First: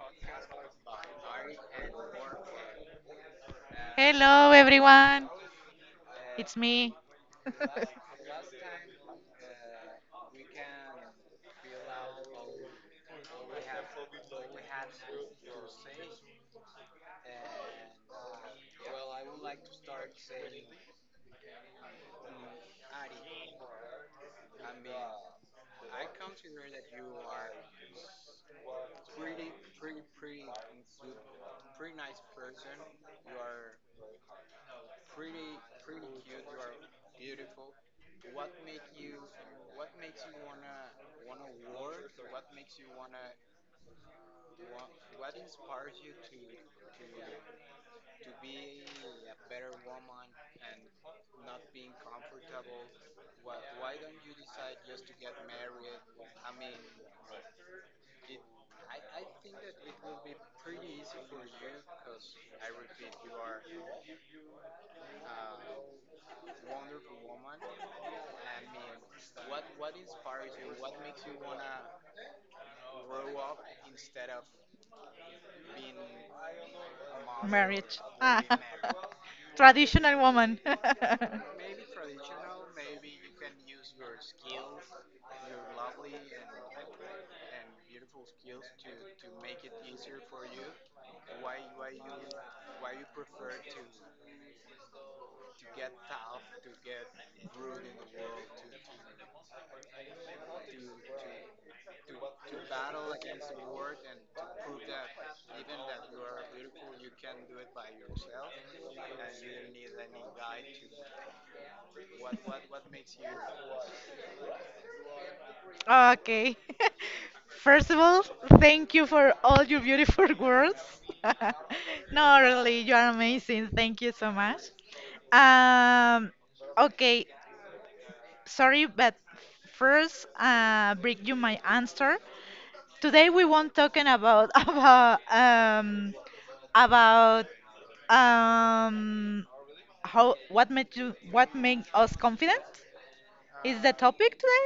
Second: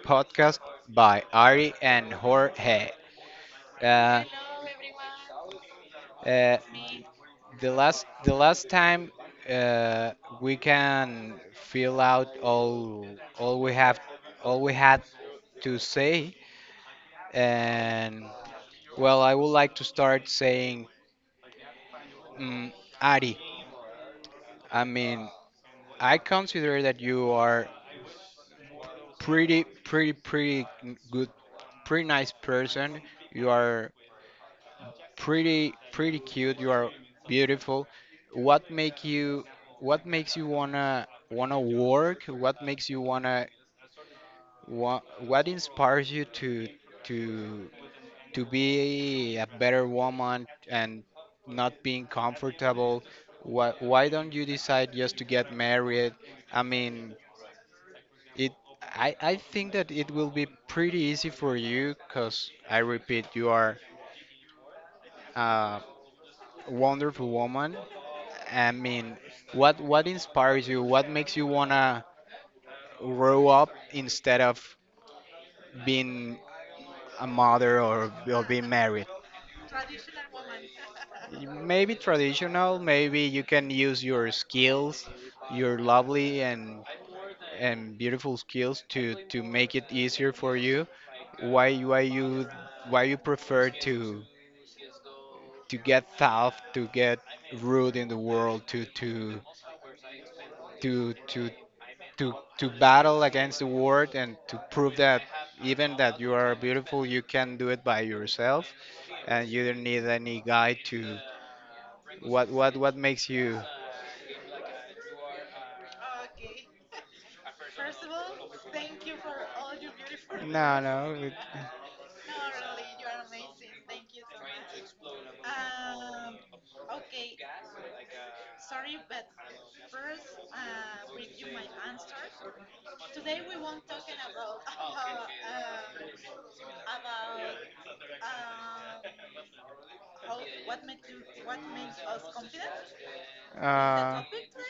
podcast by Ari and Jorge. Uh, Hello, everyone. It's uh, me. the last time uh, we can fill out all we have all we had to say, and well, I would like to start saying, mm, Ari. I mean, I consider that you are pretty good, pretty nice person. You are pretty cute. You are beautiful. What make you? What makes you wanna work? What makes you wanna what? What inspires you to to to be a better woman and not being comfortable? Why don't you decide just to get married? I mean, It, I think that it will be pretty easy for you because I repeat, you are a wonderful woman. I mean, what inspires you? What makes you wanna grow up instead of being a mother Marriage. or Ah, being married? Traditional woman. Maybe traditional. Maybe you can use your skills, your lovely and beautiful skills to make it easier for you. Why why you why you prefer to? To get tough, to get rude in the world, to to to battle against the world and to prove that even that you are beautiful, you can do it by yourself, and you don't need any guy to. What makes you? Okay. First of all, thank you for all your beautiful No, words. No, really, you are amazing. Thank you so much. Um, okay, sorry, but first, bring you my answer. Today we won't talking about about um how what made us confident no. Is the topic today?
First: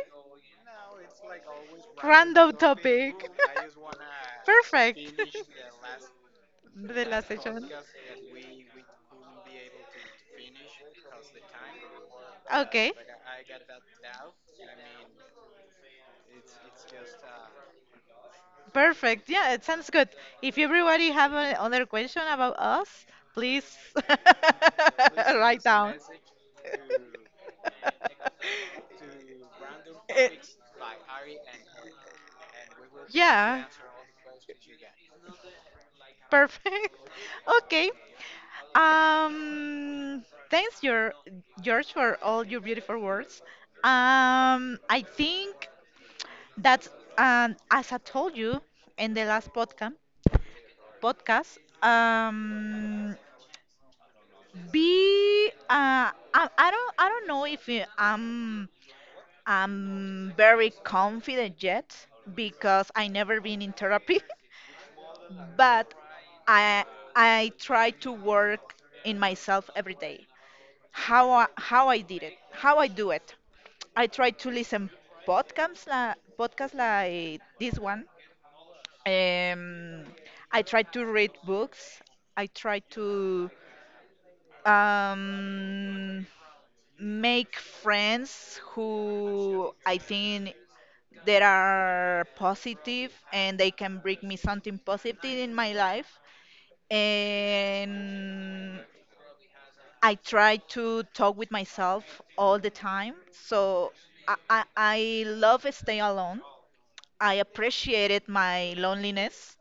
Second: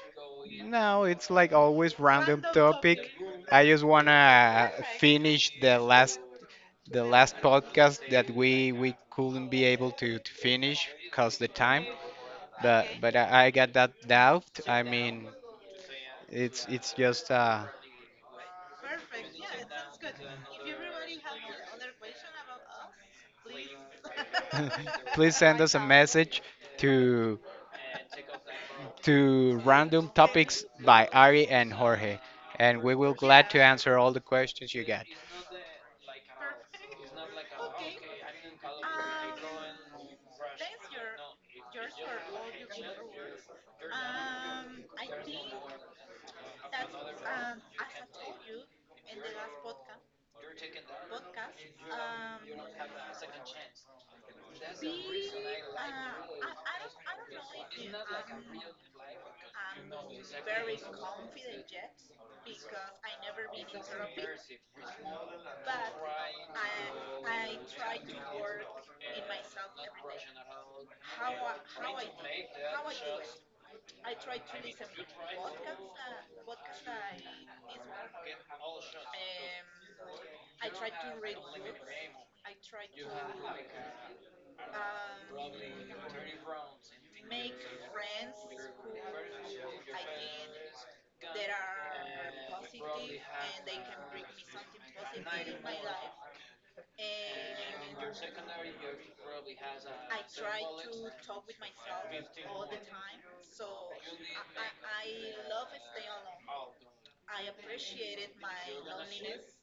No, it's like always random. Random topic. I just wanna Perfect. finish the last the The last last session. podcast that we couldn't be able to finish cause the time. But Okay. but I got that doubt. I mean, it's it's just. Perfect. Yeah, it sounds good. If everybody have another question about us, please Please send write us a down. message to to random topics by Ari and Jorge, and we will glad to Yeah. answer all the questions you got. Perfect. Okay. Um, Thanks, your George, for all your beautiful words. I think that as I told you in the last podcast. Be I don't know if I'm very confident yet because I never been in therapy, but I I try to work in myself every day. How I do it. I try to listen podcasts like this one. Um, I try to read books. I try to um, make friends who I think that are positive and they can bring me something positive in my life. And I try to talk with myself all the time. So I love stay alone. I appreciated my loneliness.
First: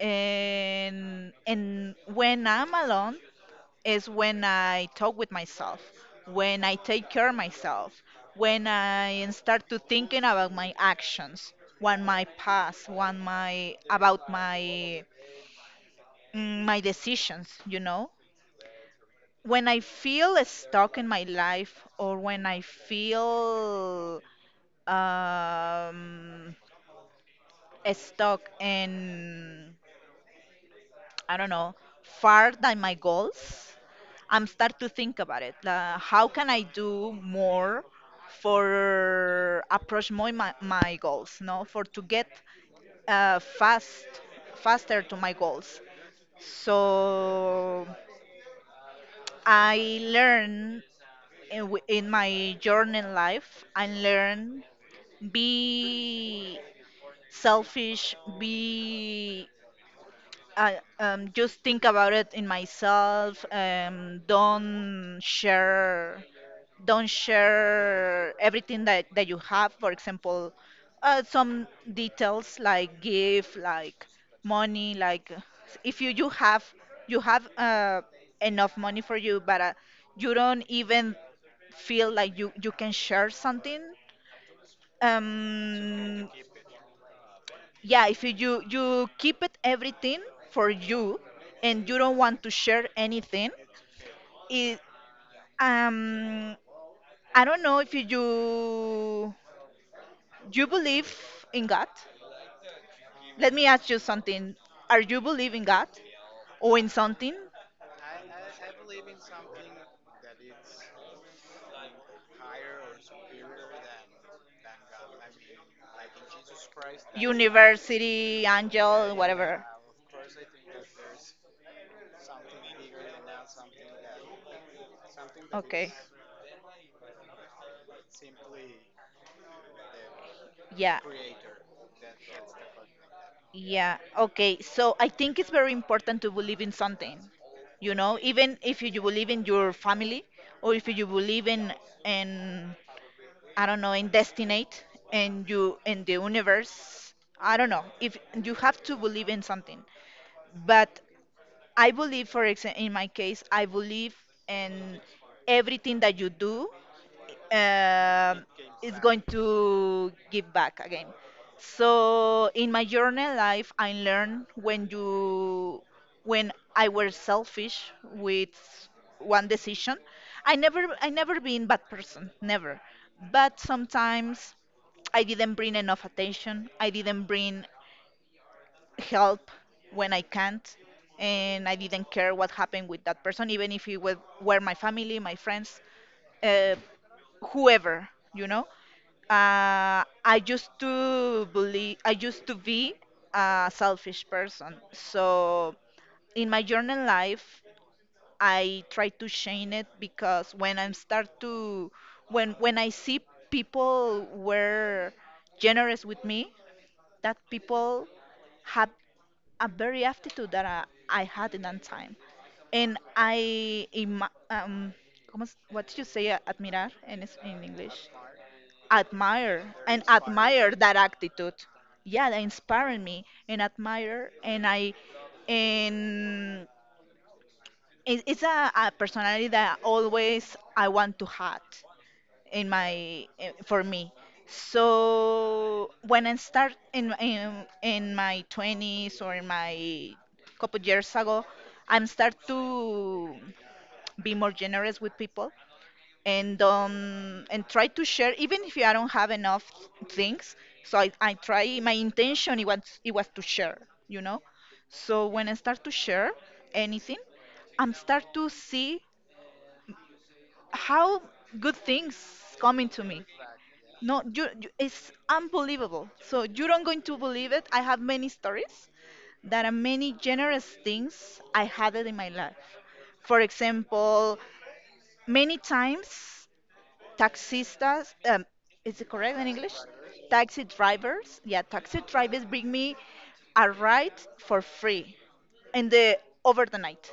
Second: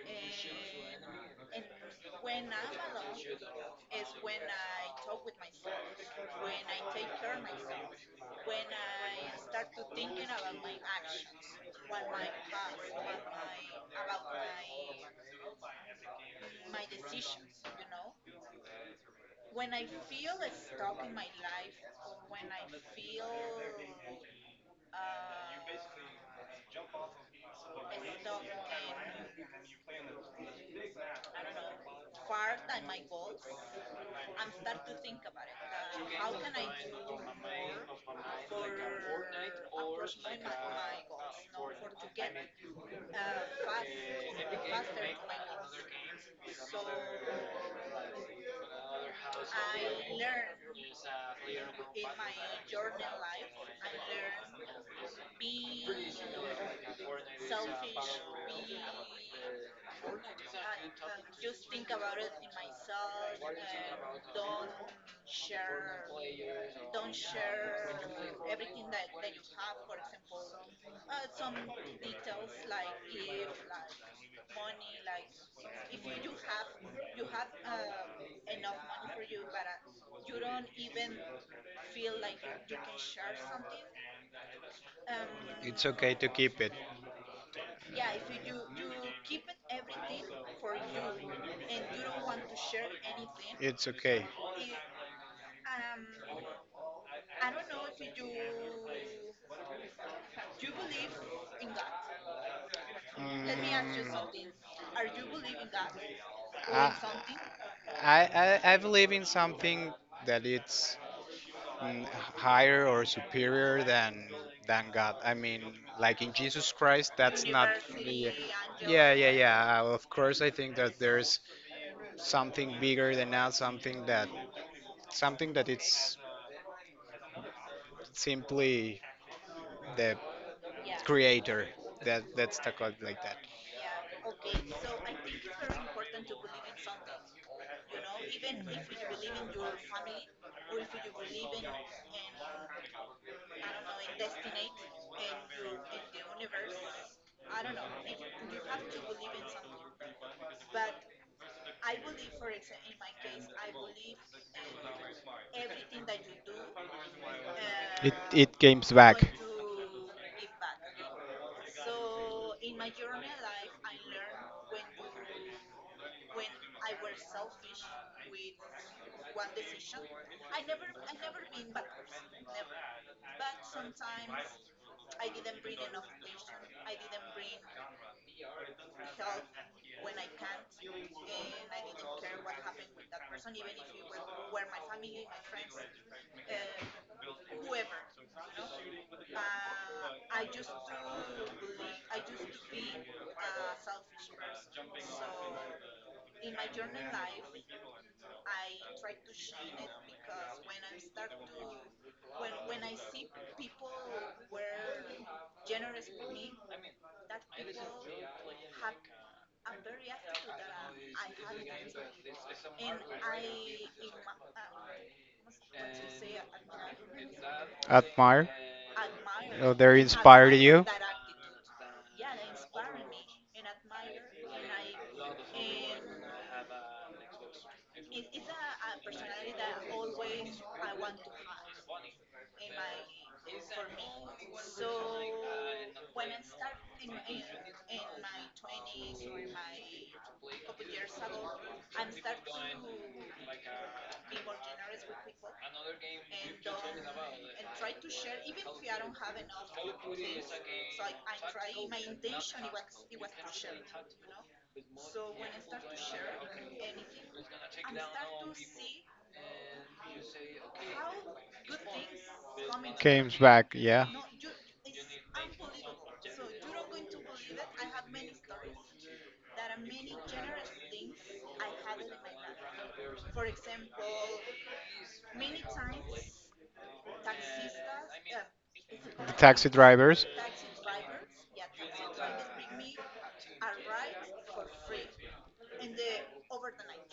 And when I'm alone, is when I talk with myself, when I take care of myself, when I start to thinking about my actions, when my about my decisions, you know? When I feel stuck in my life or when I feel um, stuck in, I don't know, far than my goals, I'm start to think about it. How can I do more for approach more my goals, no, for to get uh, fast faster to my goals. So I learn in my journey in life, I learn be selfish, be I just think about it in myself. Don't share everything that you have. For example, some details like gift, like money, like if you have enough money for you, but you don't even feel like you can share something. It's okay to Um, keep it. yeah, if you keep it everything for you and you don't want to share anything It's okay. it um I don't know if you believe in God. Let let me ask you Mm, something. Are you in believe in God or in something, I, I believe in something that it's mm, higher or superior than God. I mean, like in Jesus Christ, that's not. Yeah, university, yeah, angel, yeah. whatever? yeah. Of course, I think that there's something bigger than us, something that Okay. it's simply the Yeah. creator. That that's the called like that. Yeah. Yeah. Okay. So I think it's very important to believe in something. You know, even if you believe in your family or if you believe in, I don't know, in destiny and you in the universe. I don't know. If you have to believe in something. But I believe, for example, in my case, I believe in everything that you do, It um, it comes it's back. going to give back again. So in my journey life, I learned when I were selfish with one decision. I never been bad person, never. But sometimes I didn't bring enough attention. I didn't bring help when I can't, and I didn't care what happened with that person, even if it was, were my family, my friends, uh, whoever, you know, I used to be a selfish person. So in my journal life, I try to change it because when I see people were generous with me, that people have a very aptitude that I had in that time. And ¿cómo es- what did you say, admirar in, es- in English? Admire. Admire Oh, they and inspired admire you. that attitude. Yeah, they inspiring me and admire and I and it's a personality that always I want to have in my for me. So when I start in my 20s or in my couple years ago, I'm start to be more generous with people and try to share even if I don't have enough things. So I try, my intention it was to share, you know. So when I start to share anything, I'm start to see how good things coming to me. Comes back. Yeah. No, it's unbelievable. So you're not going to believe it. I have many stories that are many generous things I had it in my life. For example, many times taxistas. Is it The correct in taxi English? drivers. Taxi drivers. Yeah, taxi drivers bring me a ride for free in the over the night.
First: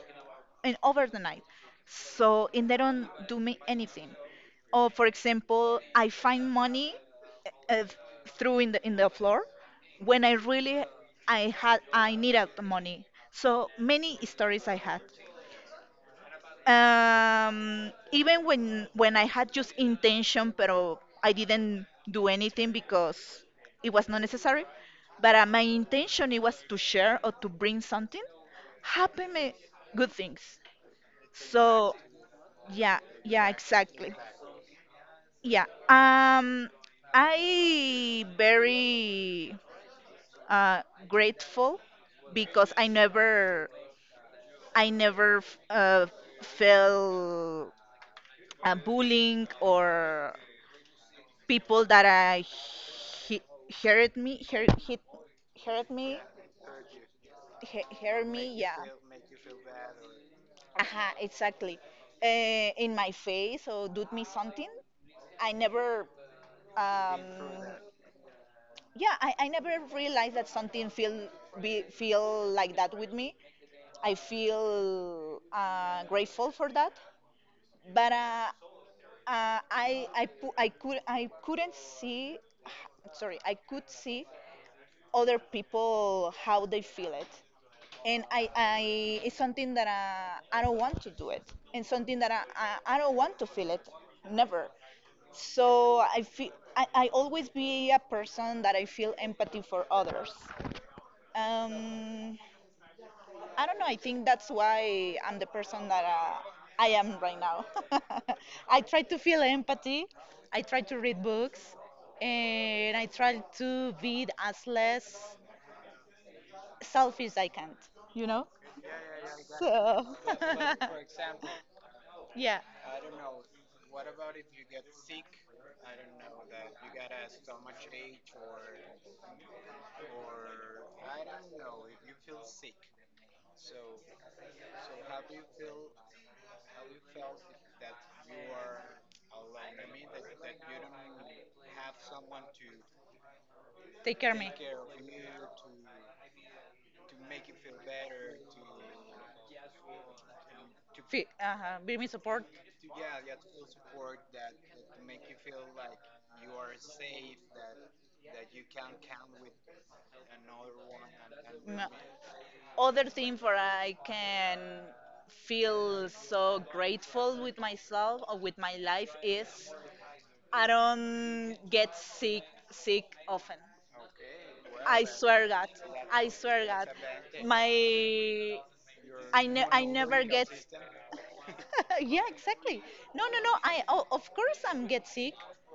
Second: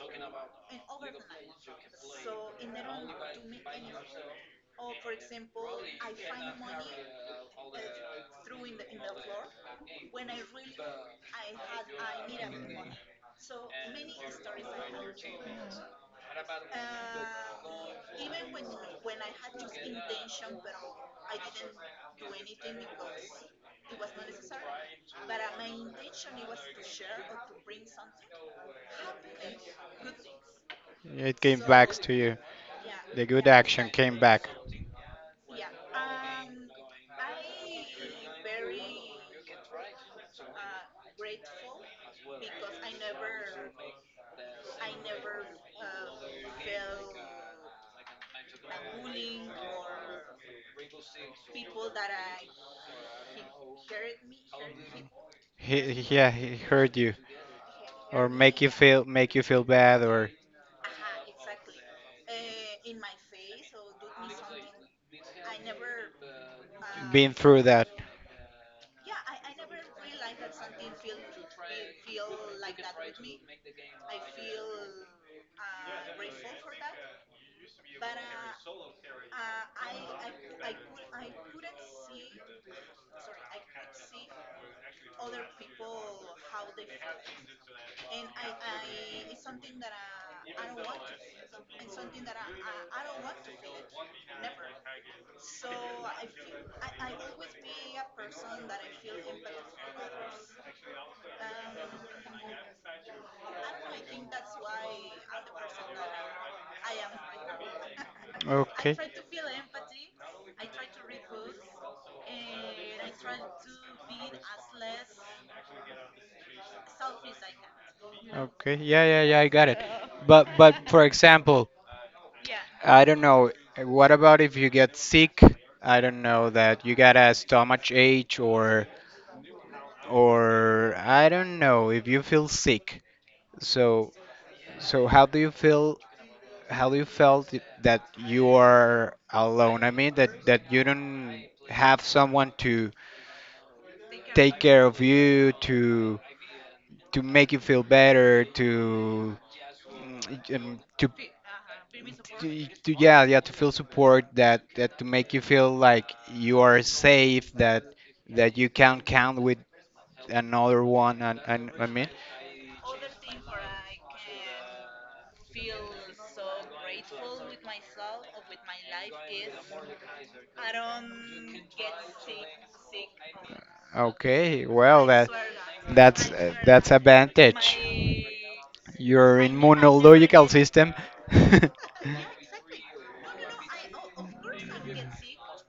In over the night. So and they don't do me anything. Or for example, I find money uh, uh, through in the floor when I really I needed the money. So many stories I had. Even when I had just intention, pero I didn't do anything because it was not necessary. But my intention it was to share or to bring something. Happen me good things. It came So back So to you. Yeah, yeah, the yeah, good yeah, action exactly. exactly. came back, Yeah. I very uh, grateful because I never felt bullying or people that he- hurt me, hurt, hit, hurt me, Yeah, he hurt you or hurt me, yeah. Make you feel bad or Aha, exactly. In my face or do me something. I never, Um, um, been through that. yeah, I never realized that something feel feel like that with me. I feel grateful for that. But I couldn't see, sorry, I could see other people how they feel it, and I it's something that I don't want to do it, and something that I don't want to feel it, never. So I always be a person that I feel empathy for others. Um, I don't know. I think that's why I'm the person that I am right now. Right. I Okay. try to feel empathy. I try to read books, and I try to be as less selfish as I can. You know. Okay. Yeah, I got it. So So. but for example, Yeah. I don't know. What about if you get sick? I don't know that you got a stomach ache or I don't know if you feel sick. So so how do you feel? How do you felt that you are alone? I mean that that you don't have someone to Take care of me. take care of you to make you feel better to mm, um, to Uh-huh, be me support. Yeah, yeah, to feel support that that to make you feel like you are safe that that you can count with another one and I No, mean other thing for I can feel so grateful with myself or with my life is I don't get sick often. okay I well that swear God, I swear God, that's my advantage. Your I never get immunological system. yeah, exactly, no, no, no, I of course I'm get sick,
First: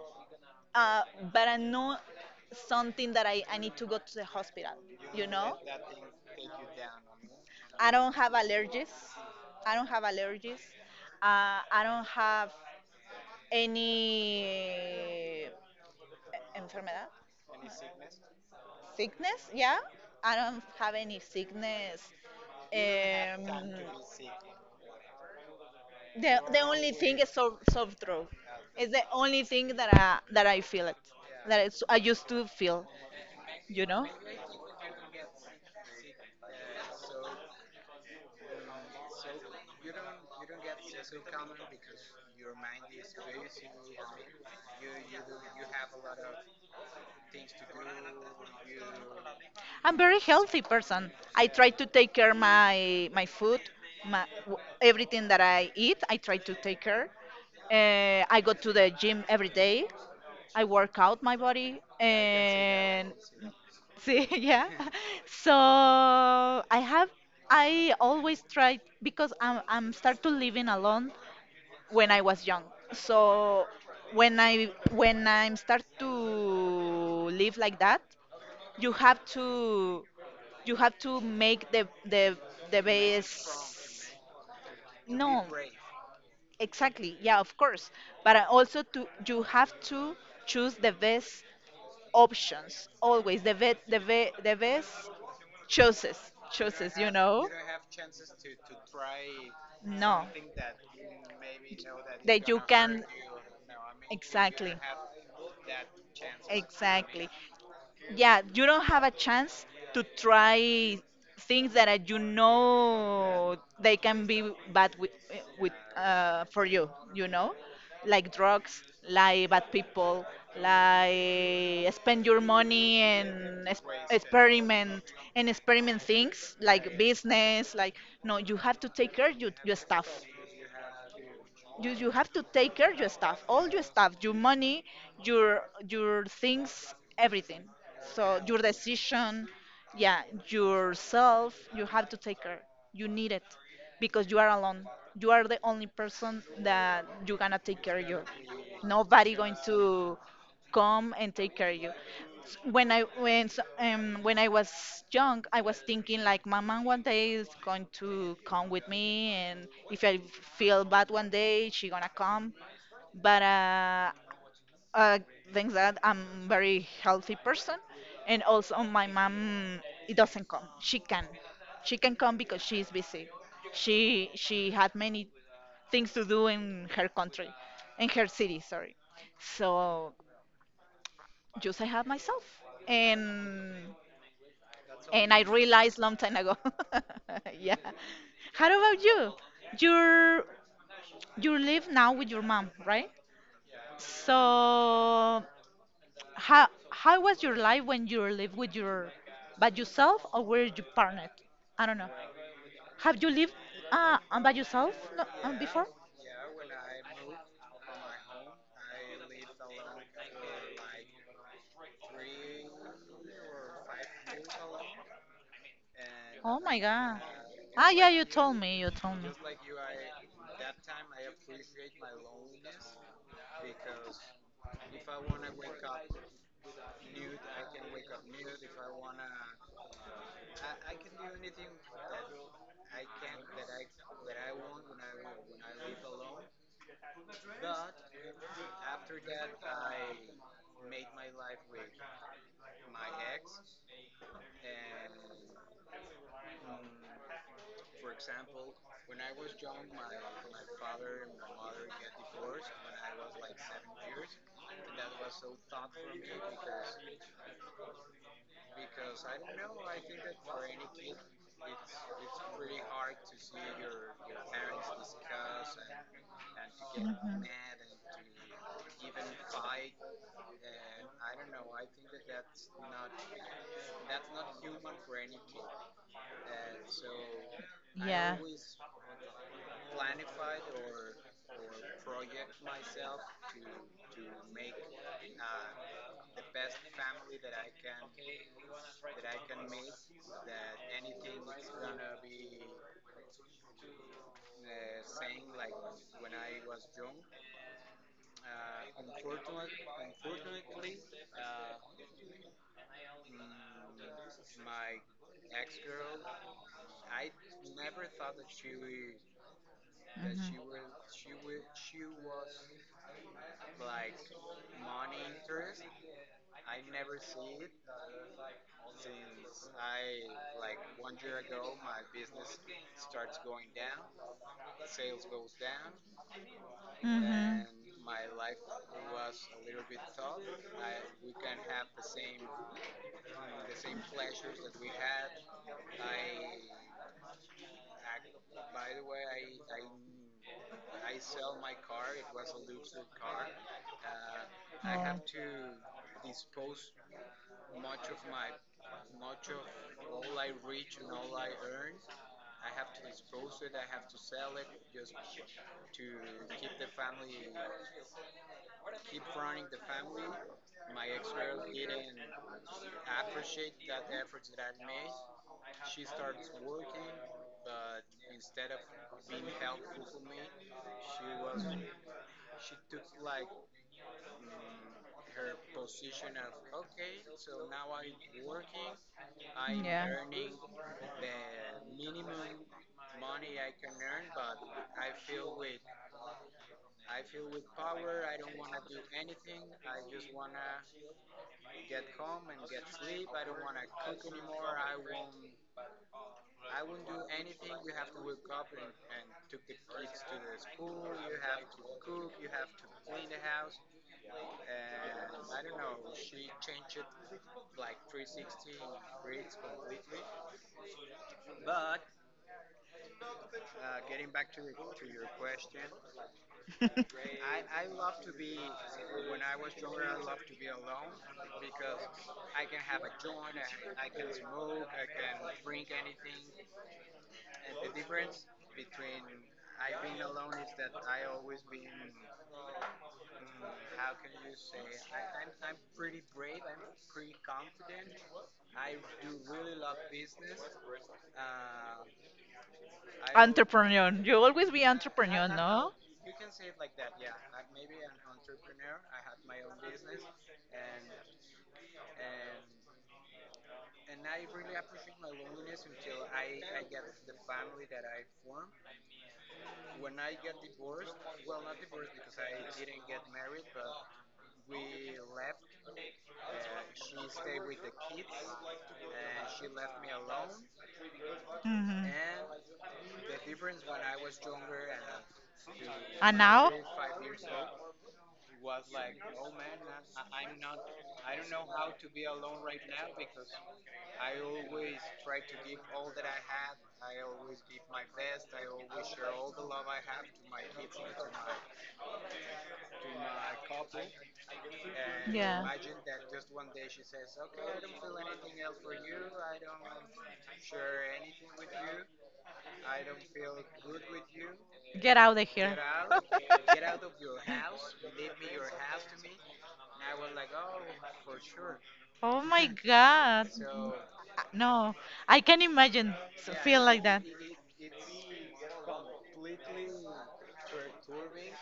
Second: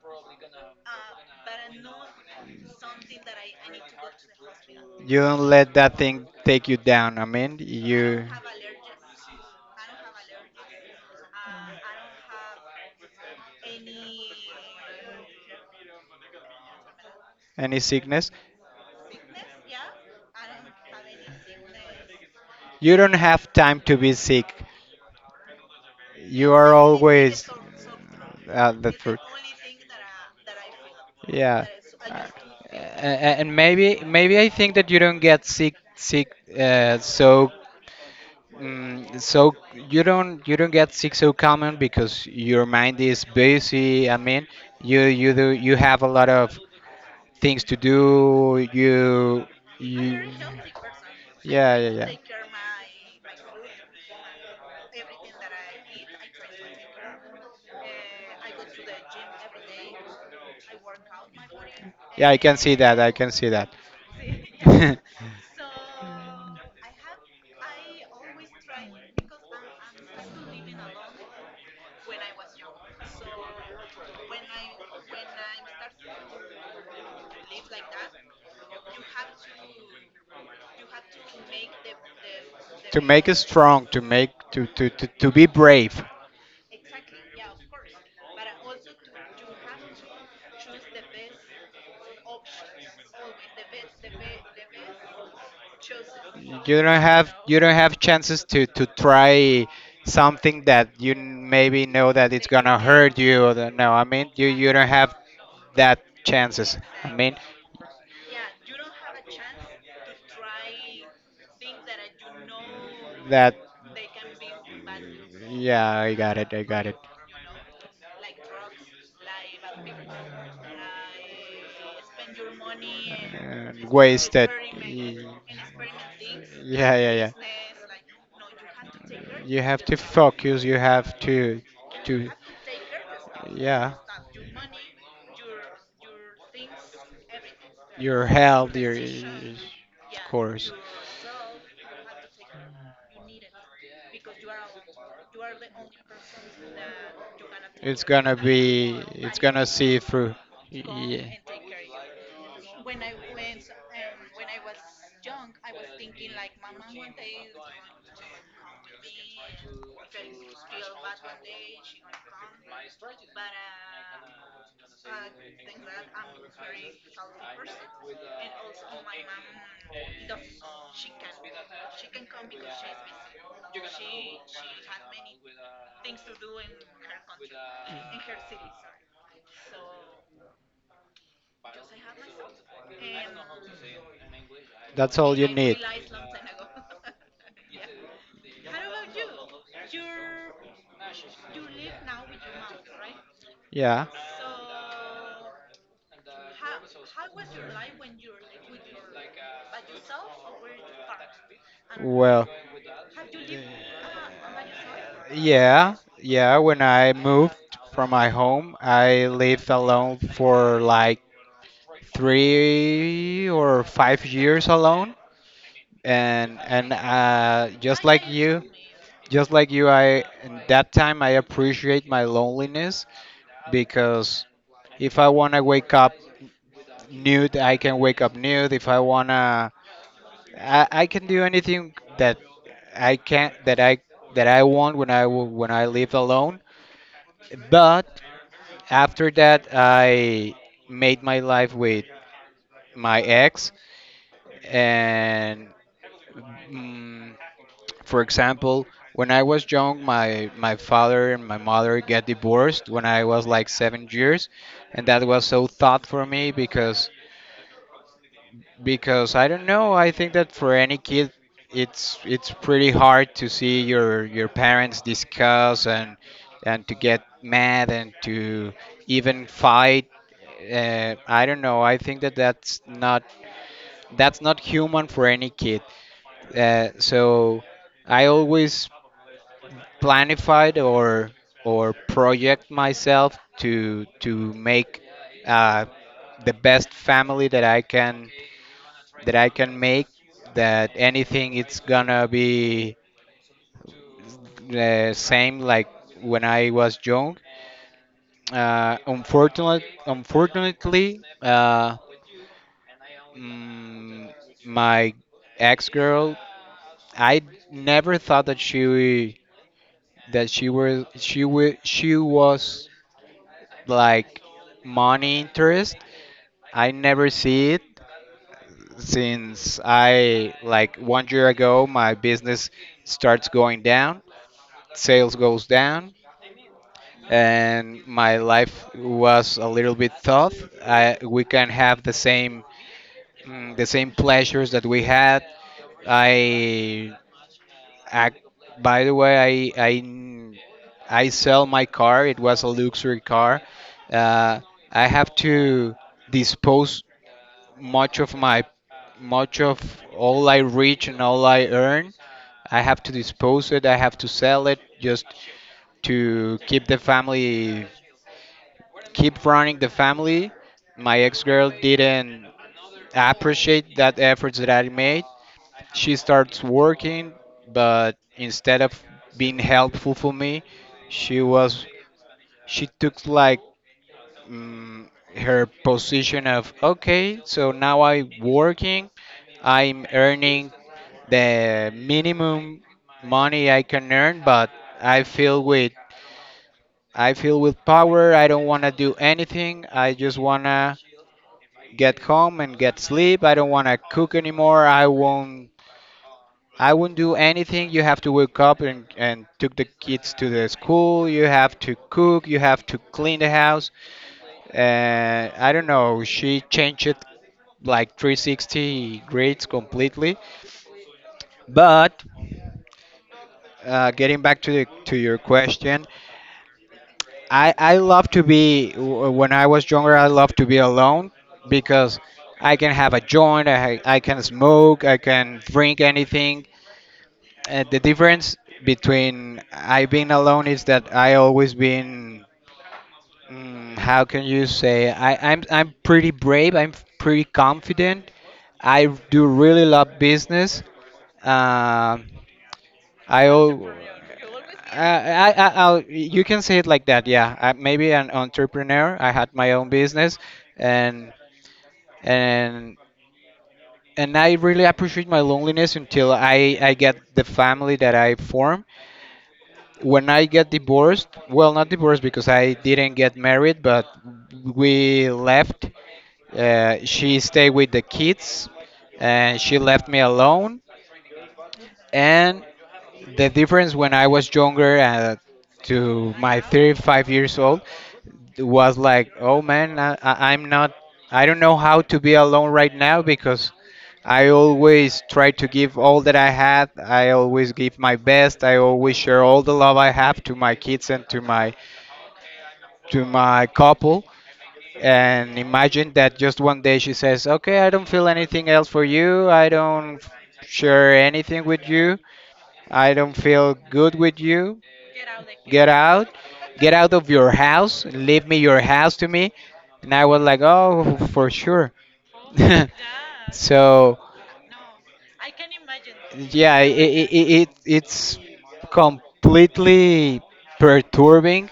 uh, but I know something that I need to go to the hospital, You you don't know? let that thing take you down. I mean, I don't you. have allergies. I don't have allergies. I don't have any enfermedad, Any sickness? sickness. Yeah, I don't have any sickness. You don't have Um, time to be sick. You the are only thing is always soft throat. The It's the truth. only thing that I feel it. Yeah. That it's, I Uh, used to feel, and you maybe know. maybe I think that you don't get sick. So, so you don't get sick so common because your mind is busy. I mean, you do you have a lot of things to do. You I'm you very healthy person. I yeah, try yeah, to yeah. take care my food, everything that I eat. I try to take care. I go to the gym every day. I work out my body Yeah, I can see that. I and can see that. see, yeah. So I have. I always try because I'm start to living alone when I was young. So when I'm start to live like that, you have to you have to make the strong, to best. make to be No, brave. exactly. Yeah, of course. But I also to you have to choose the best options always. The best choices You don't choices. You have know. Chances to try No. something that maybe know that it's That you gonna can hurt you or that, no, I mean you you exactly. don't have that chances, I mean Exactly, yeah, you don't have a chance to try things that you that. know they can be bad with Yeah, I got it. I for got it. you, you know, like drugs, like bad people, like spend your money and experiment experiment things like business, like no, you have to take care of your Yourself, stuff. focus. You have to, and You you have to take care of your stuff, all your stuff, your money, your your things, everything, so your health, is, decision, yeah, yourself, you have to take care, you need it, because you are alone, you are the only person that you gonna take care of you, nobody going through, to come. come and take care of you. When I was young, I was thinking like my mom one day is going to come with me, and if I feel bad one day, she gonna come. But uh, thanks that I'm very healthy person, and also my mom it doesn't come. She can come because she's busy. She had many things to do in her country, in her city. Sorry. So just I have myself, and That's all and you I need. realized long time ago. Yeah. How about you? You're you live now with your mom, right? Yeah. So how was your life when you live with your by yourself or were you partnered? I don't know. Well, Have you lived by yourself, no, before? yeah, yeah. When I moved from my home, I lived alone for like 3 or 5 years alone, and Oh my God. Ah, just yeah, like you you, told me. You told me. I in that time I appreciate my loneliness because if I want to wake up nude. I can wake up nude if I wanna. I can do anything that I that I want when when I live alone. But after that, I made my life with my ex, and mm, for example, when I was young, my father and my mother get divorced when I was like 7 years, and that was so thought for me because I don't know. I think that for any kid, it's pretty hard to see your parents discuss and to get Mhm. mad and to even fight. I don't know. I think that that's not human for any kid. So, I always planified or project myself to make uh, the best family that I can that I can make, that anything it's gonna be the same like when I was young. Unfortunately, mm, my ex girl, I never thought that she that she Mhm. was she was she was like money interest. I never see it since I like one year ago. My business starts going down, sales goes down, and my life was a little bit tough. We can have the same the same pleasures that we had. I i by the way I I sell my car. It was a luxury car. Uh, I have Oh. to dispose much of my much of all I reach and all I earn. I have to dispose it. I have to sell it. Just to keep the family, keep running the family. My ex-girl didn't appreciate that efforts that I made. She starts working, but instead of being helpful for me, she was she took like, mm, her position of okay so now I'm working, I'm earning the minimum money I can earn, but i feel with I feel with power. I don't want to do anything. I just want to get home and get sleep. I don't want to cook anymore. I won't. I won't do anything. You have to wake up and took the kids to the school. You have to cook. You have to clean the house. And I don't know. She changed it like 360 grades completely. But getting back to your question, I would. I love to be when I was younger. I love to be alone because I can have a joint. I can smoke. I can drink anything. The difference between I being alone is that I always been. How can you say? I'm pretty brave. I'm pretty confident. I do really love business. Um I al- Entrepreneur. You always be. I, will you can say it like that. Yeah, I, maybe an entrepreneur. I had my own business, and and and I really appreciate my loneliness until I get the family that I form. When I get divorced, well, not divorced because I didn't get married, but we left. She stayed with the kids, and she left me alone. Mhm. And the difference when I was younger to my 35 years old was like, oh man, I'm not, I don't know how to be alone right now because I always try to give all that I had. I always give my best. I always share all the love I have to my kids and to my couple. And Yeah. imagine that just one day she says, okay, I don't feel anything else for you. I don't share anything with you. I don't feel good with you. Get out of here. Get out. Get out of your house. Leave me your house to me. And I was like, oh, for sure. Oh my God. Uh, so, No, I can imagine yeah, I feel like it, that. It's completely perturbing.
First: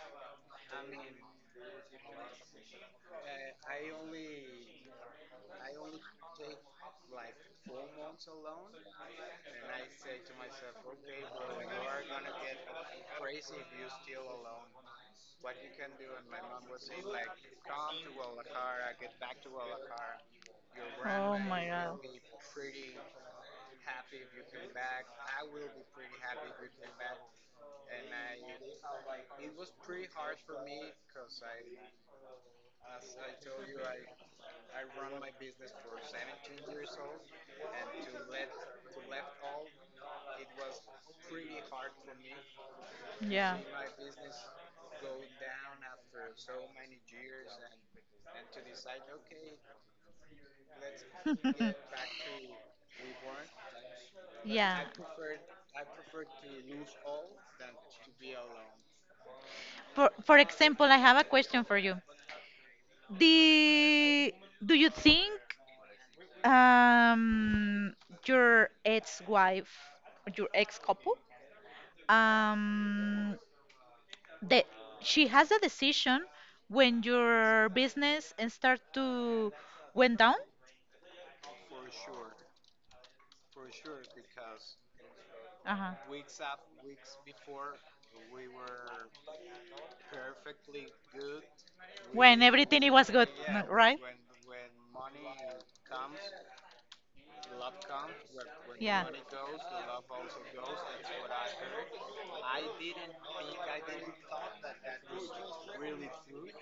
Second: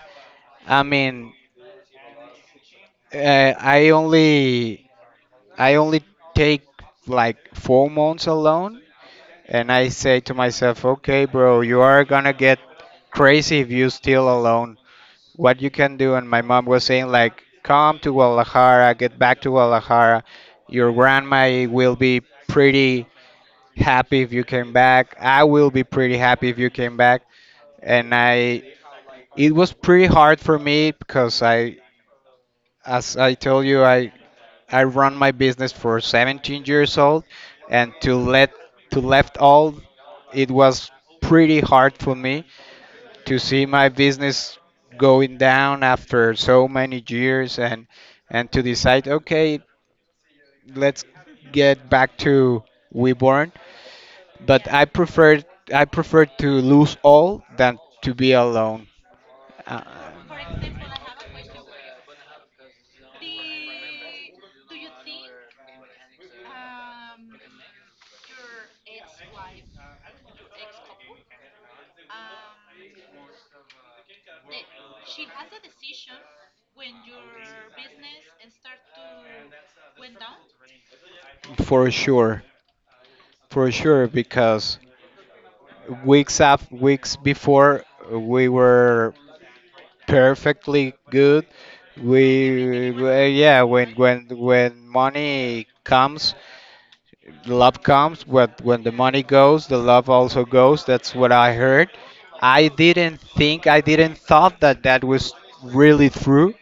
I mean, uh, I only I only take like 4 months alone, and I say to myself, okay, bro, you are gonna get crazy if you still alone. What you can do. And my mom was saying, like, come to Guadalajara, get back to Guadalajara. Your Oh grandma my will God. be pretty happy if you came back. I will be pretty happy if you came back. And I, it was pretty hard for me because I, as I told you, I run my business for 17 years old, and to let to left all, it was pretty hard for me to Yeah. see my business going down after so many years and to decide okay let's get back to WeBorn, but Yeah. I prefer to lose all than to be alone. uh, For example, I have a question for you. The Do you think um your ex-wife, your ex-couple, um that she has a decision when your business and start to went down? for sure, for sure, because Uh-huh. Weeks before we were perfectly good. When everything We it was good, Yeah, when right? when when money comes, love comes. When the money goes, the love also goes. That's what I heard. I didn't thought that that was really true.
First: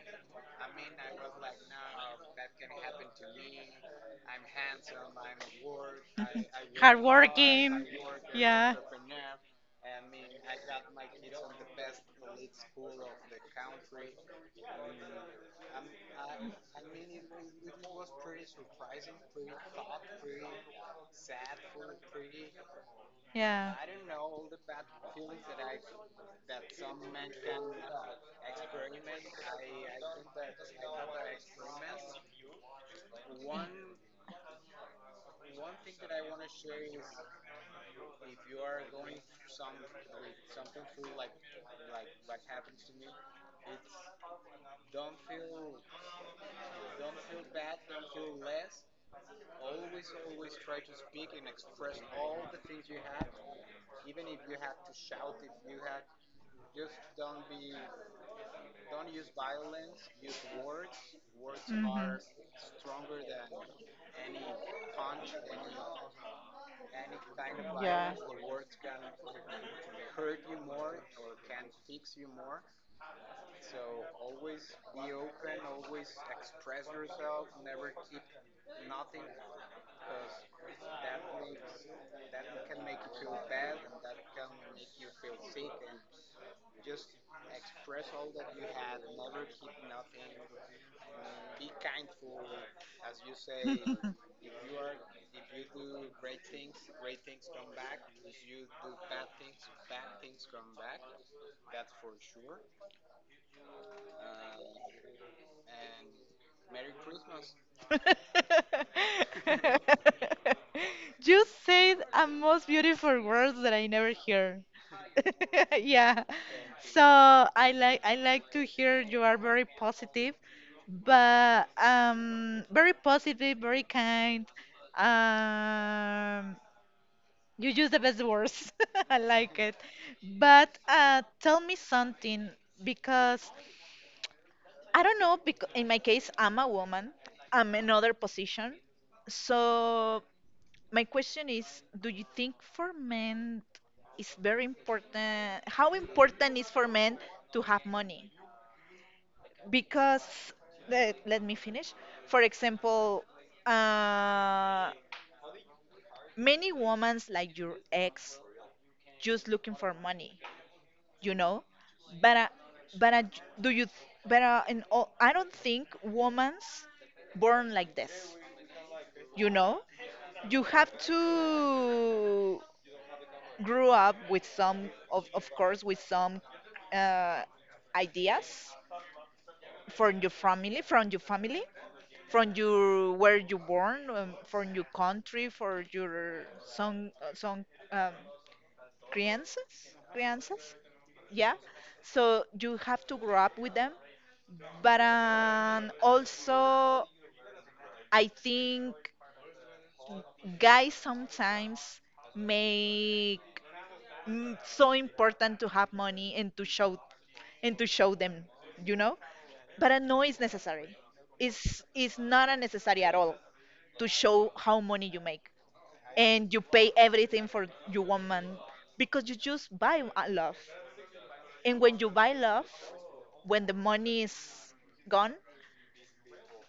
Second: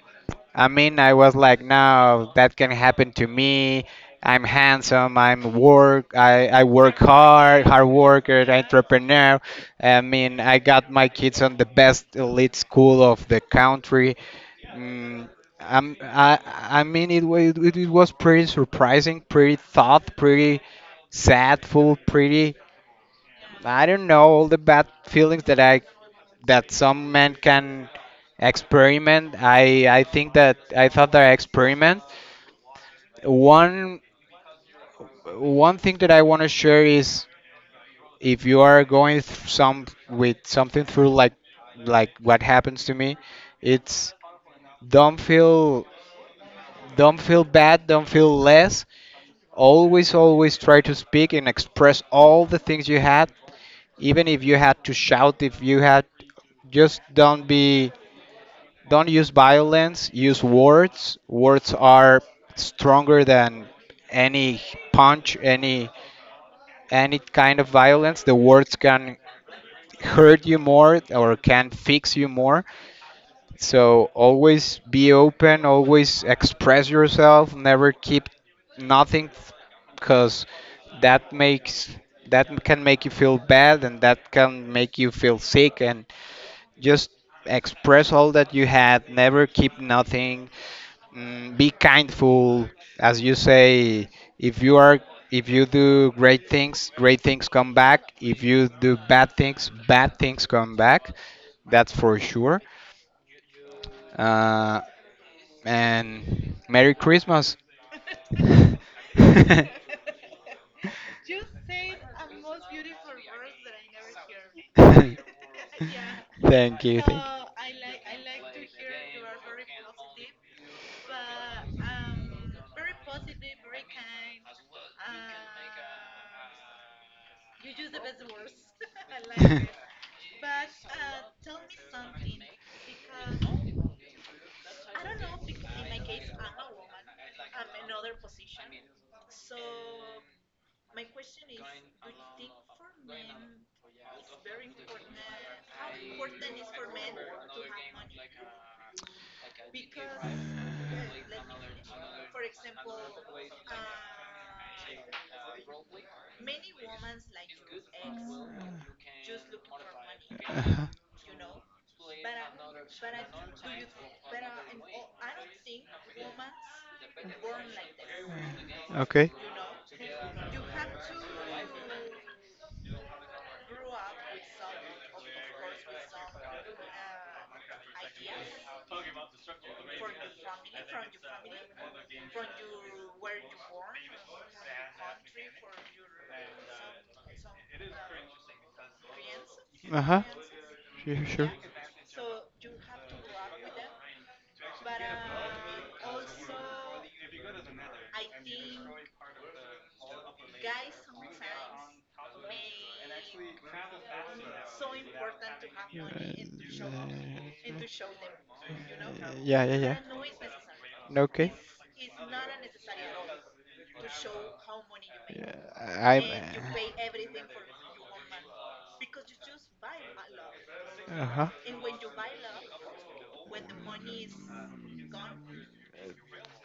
I mean, I was like, no, that can happen to me. I'm handsome. I'm work. I work hard, hard worker, entrepreneur. I mean, I got my kids on the best elite school of the country. Mm, I mean, it, it was pretty surprising, pretty thought, pretty sadful, pretty, Yeah. I don't know, all the bad feelings that I that some men can experiment. I think that I thought that I experiment. One one thing that I want to share is if you are going some with something through like what happens to me, it's don't feel don't feel bad, don't feel less. Always try to speak and express all the things you had, even if you had to shout, if you had just don't be. Don't use violence, use words. Words are stronger than any punch, any kind of violence. The words can hurt you more or can fix you more. So always be open, always express yourself, never keep nothing because that makes that can make you feel bad and that can make you feel sick and just express all that you had, never keep nothing. Be kindful, as you say. If you are, if you do great things, great things come back. If you do bad things, bad things come back. That's for sure. uh, and merry christmas. Thank You said a most beautiful words that I never hear. Yeah. you, thank So I like to hear you are very positive, but very positive, very kind. Um you use the best words. I like you. it. But tell me something because I don't know, because in my case I'm a woman. I'm another position. So my question is, do you think for men is very important how important is for men to have money? Because let me finish. For example, uh, many women like your ex just looking for money. Uh-huh. You know, but uh, but but in all, I don't think women's born like this, Okay. you know. You have to grow up with some of course with some uh, ideas from your family, from your where you born, from your country for your some um, crianças Uh-huh. crianças. Sure, sure. Yeah. Yeah, so you have to grow up with them. But also, I think guys sometimes make, so important to have Yeah, money and to show, and to show them, you know. yeah, But yeah. no, it's necessary. Okay. It's not unnecessary at all to It's. show how money you make, and you pay everything for your woman because you just buy a love, Uh huh. and when you buy love, when the money is gone,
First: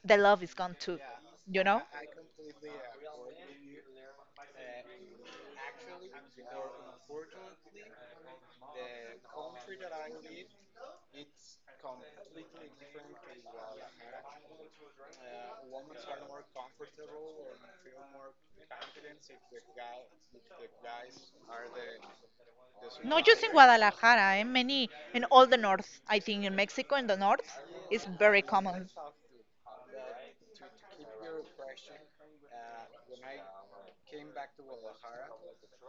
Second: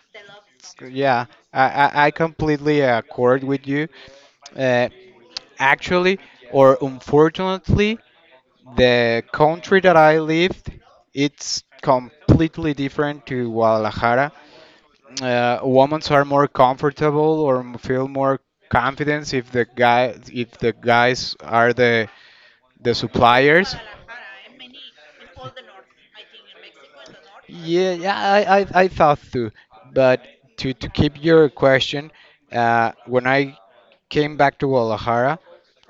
the love is gone too, Yeah, you know? I completely accord with you. Uh, Actually, or unfortunately, the country that I lived, it's completely different to Guadalajara. Women are more comfortable or feel more confidence if the guy if the guys are the Not just in suppliers. Guadalajara, in many, in all the north. I think in Mexico, in the north, Yeah, it's yeah, very I common. thought too. But to keep your question, when I came back to Guadalajara,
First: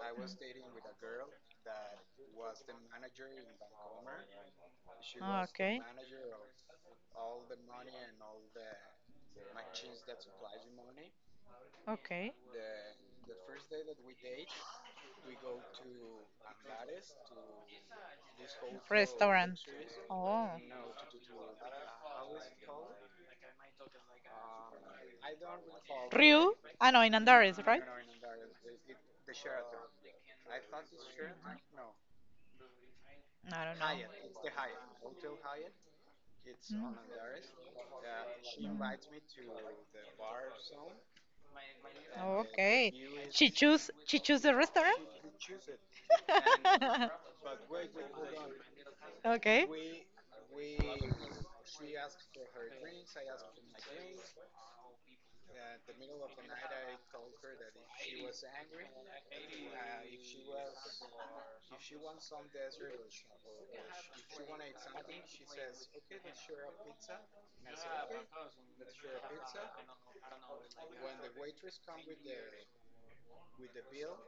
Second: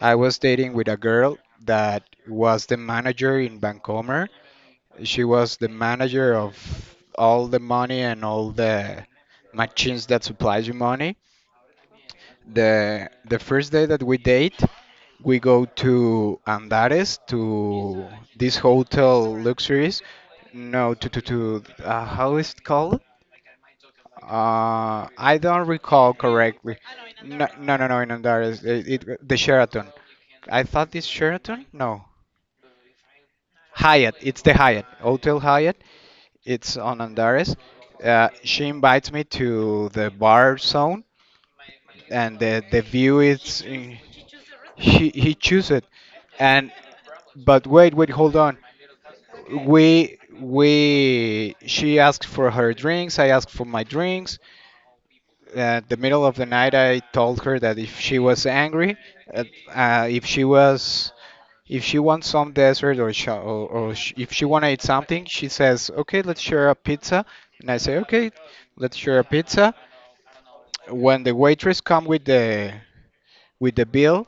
I was dating with a girl that was the manager in Vancomer. She was the Okay, manager of all the money and all the machines that supplies you money. okay. The first day that we date, we go to Andares to this hotel Restaurant. luxuries. Oh. No, to how is it called? I don't recall Ryu? correctly. I know, in No, Andares, no, right? no, No, in Andares, it, the Sheraton. I thought this Sheraton? No. I don't Hyatt. It's the Hyatt know. Hotel Hyatt. It's Mm. on Andares. She Uh, invites me to the bar zone, and and the okay. view is. Choose, In. she choose the restaurant? He chooses, and It. but wait hold on. Okay. We she asked for her drinks. I asked for my drinks. At the middle of the night, I told her that if she was angry, uh, if she was, if she wants some dessert or, if she want to eat something. She says, "Okay, let's share a pizza." And I say, "Okay, let's share a pizza." When the waitress come with the bill,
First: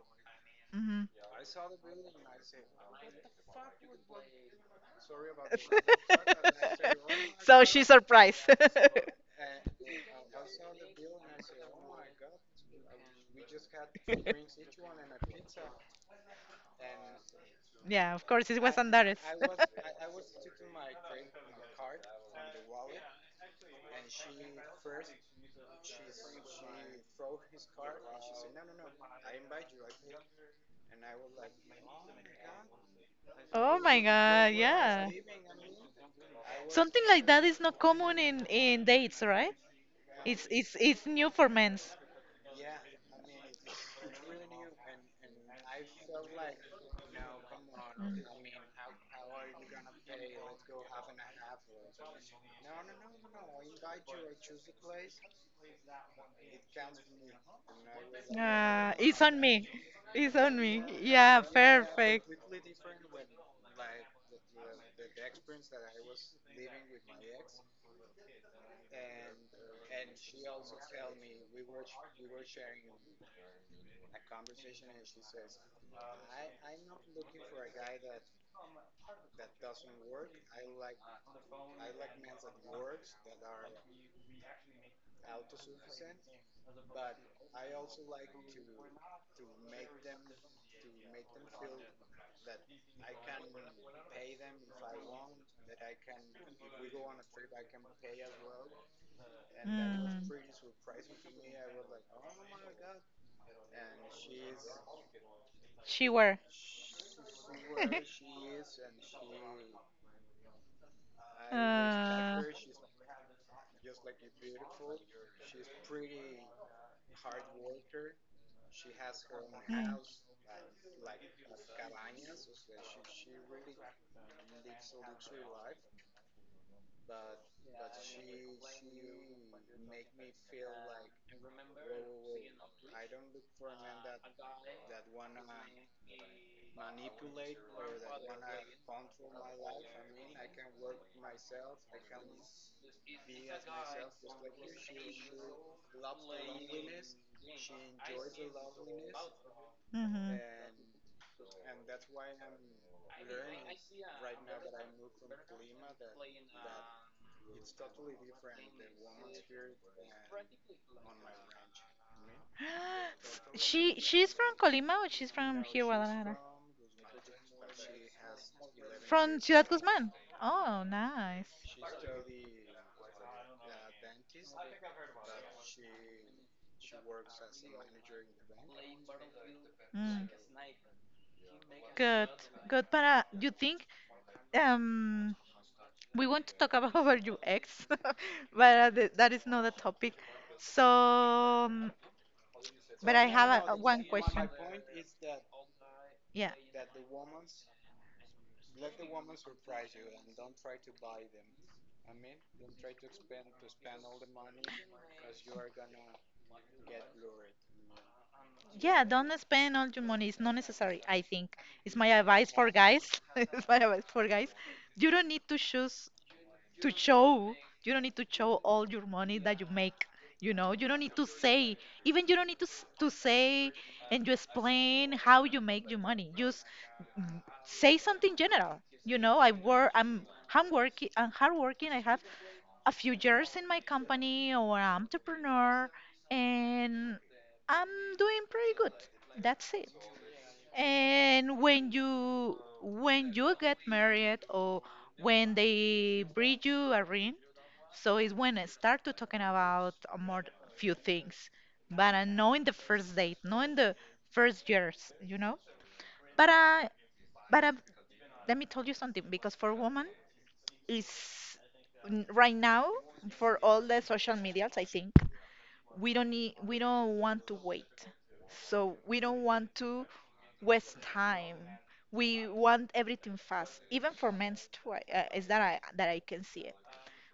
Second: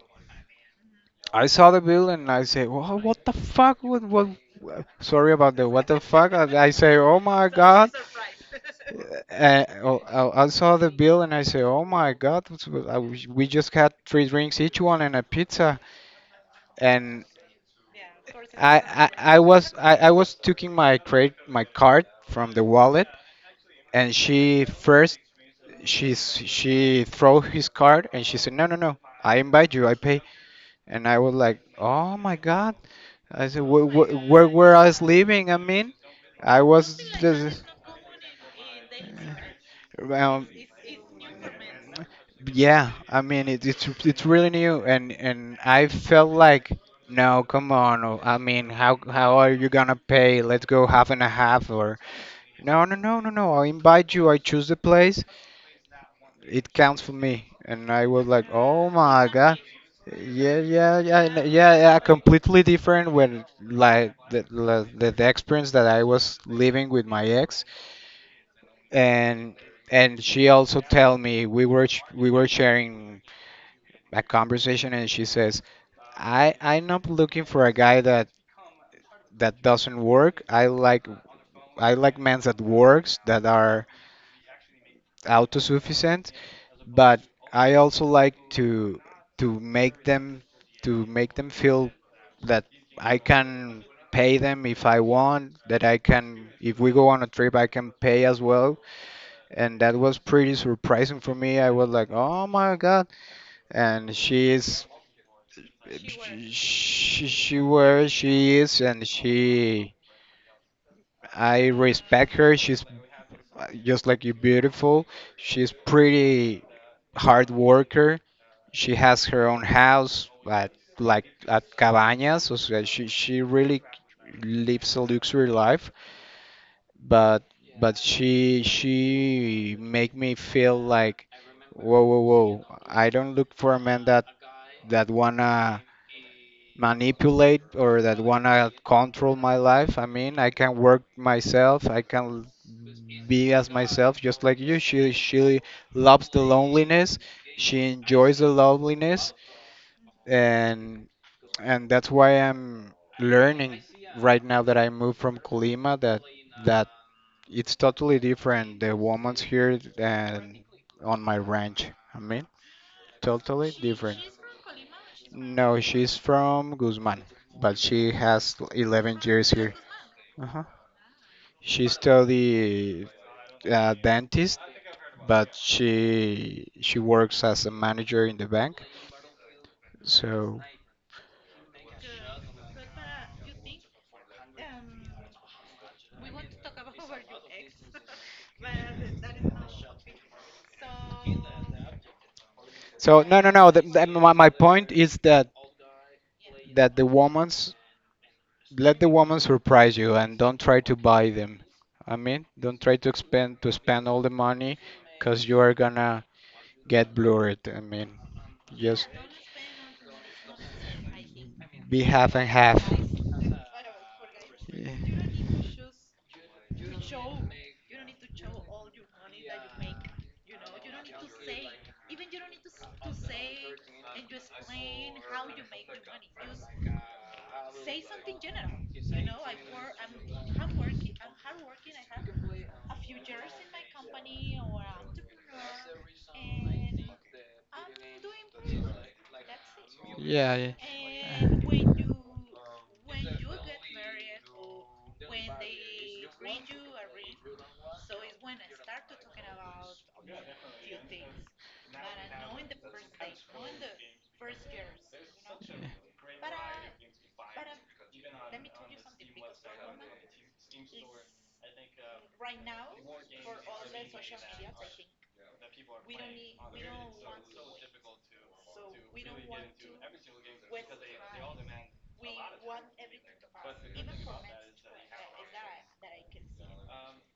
Mhm. I saw the bill and I say, "Wha- what the fuck? What, what? Wha- sorry about the what the fuck." And I say, "Oh my god." Surprised. Oh, I saw the bill and I say, "Oh my God, it's- I wish- we just had three drinks each one and a pizza." And yeah, of course, it I, Andares. I was I was taking my credit my card from the wallet, and she first, she throw his card and she said, no no no, I invite you, I pay. And I was like, oh my god. I said, Oh wh my wh where God, were I yeah. living. I mean, I was Something like that is just. not common in dates, right? It's Um, it's new for men's. yeah, I mean it, it's really new, and I felt like, no, come on. Oh, Mm. I mean, how are you gonna pay? Let's go half and a half, or no, no, no, no, no. I invite you. I choose the place, it counts for me. And I was like, oh Ah, it's my on god. me. It's on me. Yeah, Yeah yeah perfect. completely different when like the experience that I was living with my ex. and and she also tell me we were sharing a conversation and she says, I'm not looking for a guy that that doesn't work. I like men that works, that are autosufficient, but I also like to to make them to make them feel that I can pay them if I want, that I can, if we go on a trip I can pay as well. And that was Mm. pretty surprising for me. I was like, "Oh my God." And she is, She were. She where she is. And she, I respect Uh, her. She's, just like you, beautiful. She's pretty, hard worker. She has her own house at like at Cabañas, so so she really lives a luxury life, but but she make me feel like, whoa whoa whoa, I don't look for a man that that wanna manipulate or that wanna control my life. I mean, I can work myself. I can be as myself, just like you. She loves the loneliness. She enjoys the loneliness, mm-hmm. and and that's why I'm learning right now that I moved from Colima, that that it's totally different the woman's here and on my ranch. I mean, totally She, different. she's from Colima or she's from No, here, she's Guadalajara? from Guzman, but she has 11 years Ciudad here. Guzmán. Uh-huh. Oh, nice. She studied, dentist, but she works as a manager in the bank. Mm. So. Good, good. But you think, um we want to talk about our ex, but th that is not a topic. So, um, but I have no, a one question. my point is that Yeah, that the woman's, let the woman surprise you and don't try to buy them. I mean, don't try to expend to spend all the money, because you are gonna get blurred. I mean, yeah, just don't spend all your money. It's not necessary, I think. It's be my half and advice for half. guys. It's my advice for guys. You don't need to choose to show. You don't need to show all your money that you make. You know, you don't need to say. Even you don't need to to say and you explain how you make your money. Just say something general. You know, I work. I'm working. I'm hardworking. I have a few years in my company or an entrepreneur, and I'm doing pretty good. That's it. Yeah, yeah. And Yeah. When you get married, or when they bring you a ring, so it's when I start to talking about a more few things. But I know in the first date, not in the first years, you know. But I but I, Let me tell you something, because for women is, right now, for all the social medias, I think we don't want to wait, so we don't want to waste time. We want everything fast, even for men's too. Is that, I that I can see it.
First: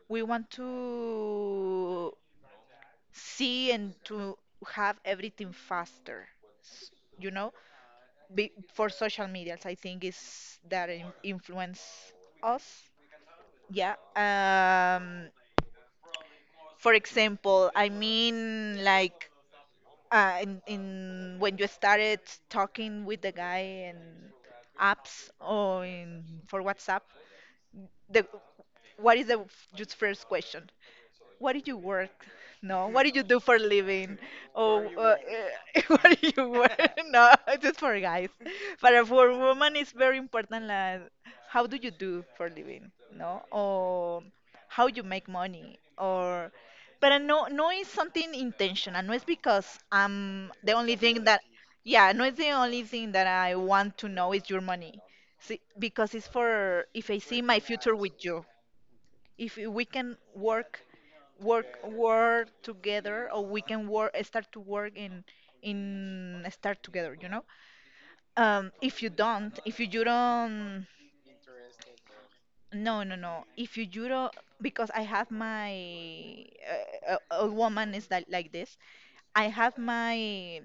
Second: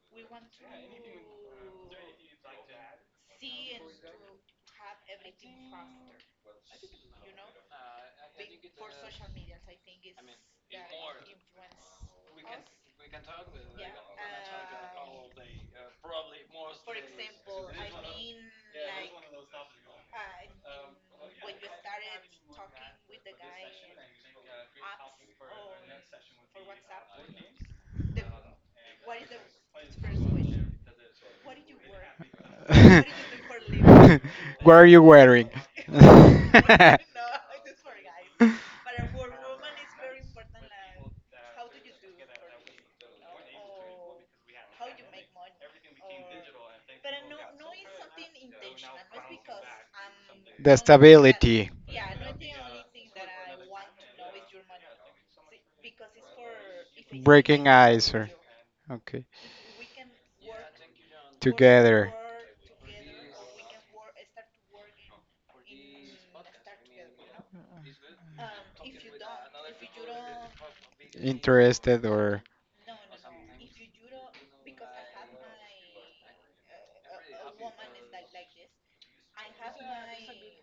We want to see and to have everything faster. s- you know. For social medias, I think is that influence us, yeah. Um, for example, I mean, like, in when you started talking with the guy in apps or in for WhatsApp, the what is the just first question? What did you work? No, what did you do for a living? What are Oh, you wearing? what do you work? The No, it's just for guys. But for a woman, it's very important. Like, how do you do for a living? No, or how you make money, or, but I know no is something intentional. No, it's because, um, the only thing that, stability, yeah, no, it's the only thing that I want to know is your money. See, because it's for if I see my breaking future ice, with or you, okay, if we can work, work together, work together, or we can work start to work in start together, you know. Um, if you don't, if you, you don't, interested or no no no, if you, you don't, because I have my, a woman is that like this, I have my,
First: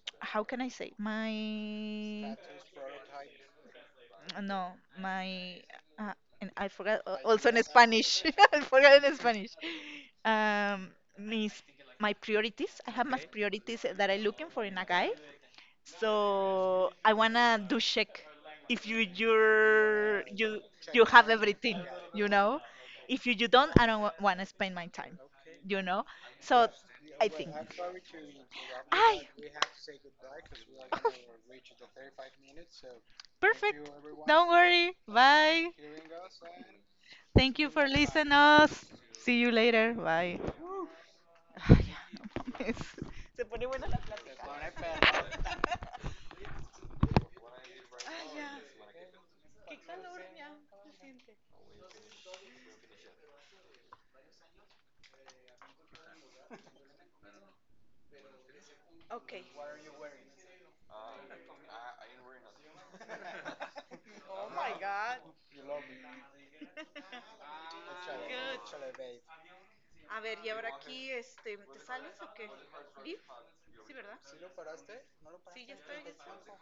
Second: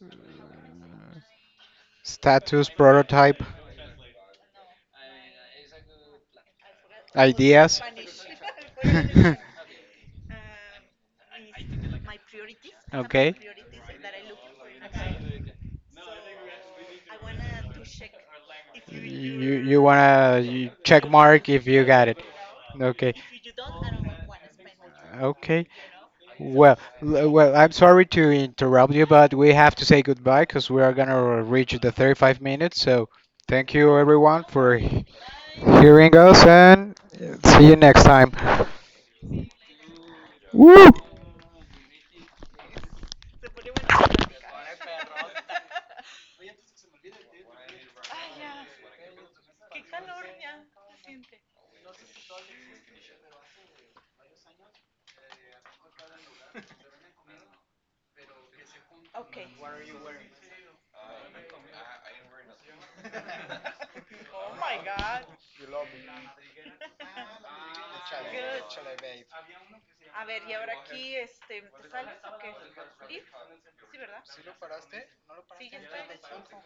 uh, how can I say, my, status, prototype, no, my, uh, and I forgot, also in ideas. Spanish, I forgot in Spanish. Um, mis, my priorities. I have my, okay, Okay. priorities that I'm looking for in a guy. So I wanna do check if you You you're, wanna you you you check have mark if everything, you got it. you know. Okay. If you, you don't, I don't wanna spend my time, Okay. you know. So Well, I think. well, I'm sorry to interrupt you, I. but we have to say goodbye because we are gonna reach the 35 minutes. So, thank Perfect. you everyone Don't for worry. Bye. hearing us, and Thank see you you for next time. listening us. See you later. Bye. Woo! Ay, ya, no mames. Se pone buena la, se plática. Se Ay, ya. Qué calor ya. Se siente. Ok. Oh my God. Good. A ver, ¿y ahora aquí este, te sales o qué? ¿Leaf? Sí, ¿verdad? Sí, ya estoy en el tiempo.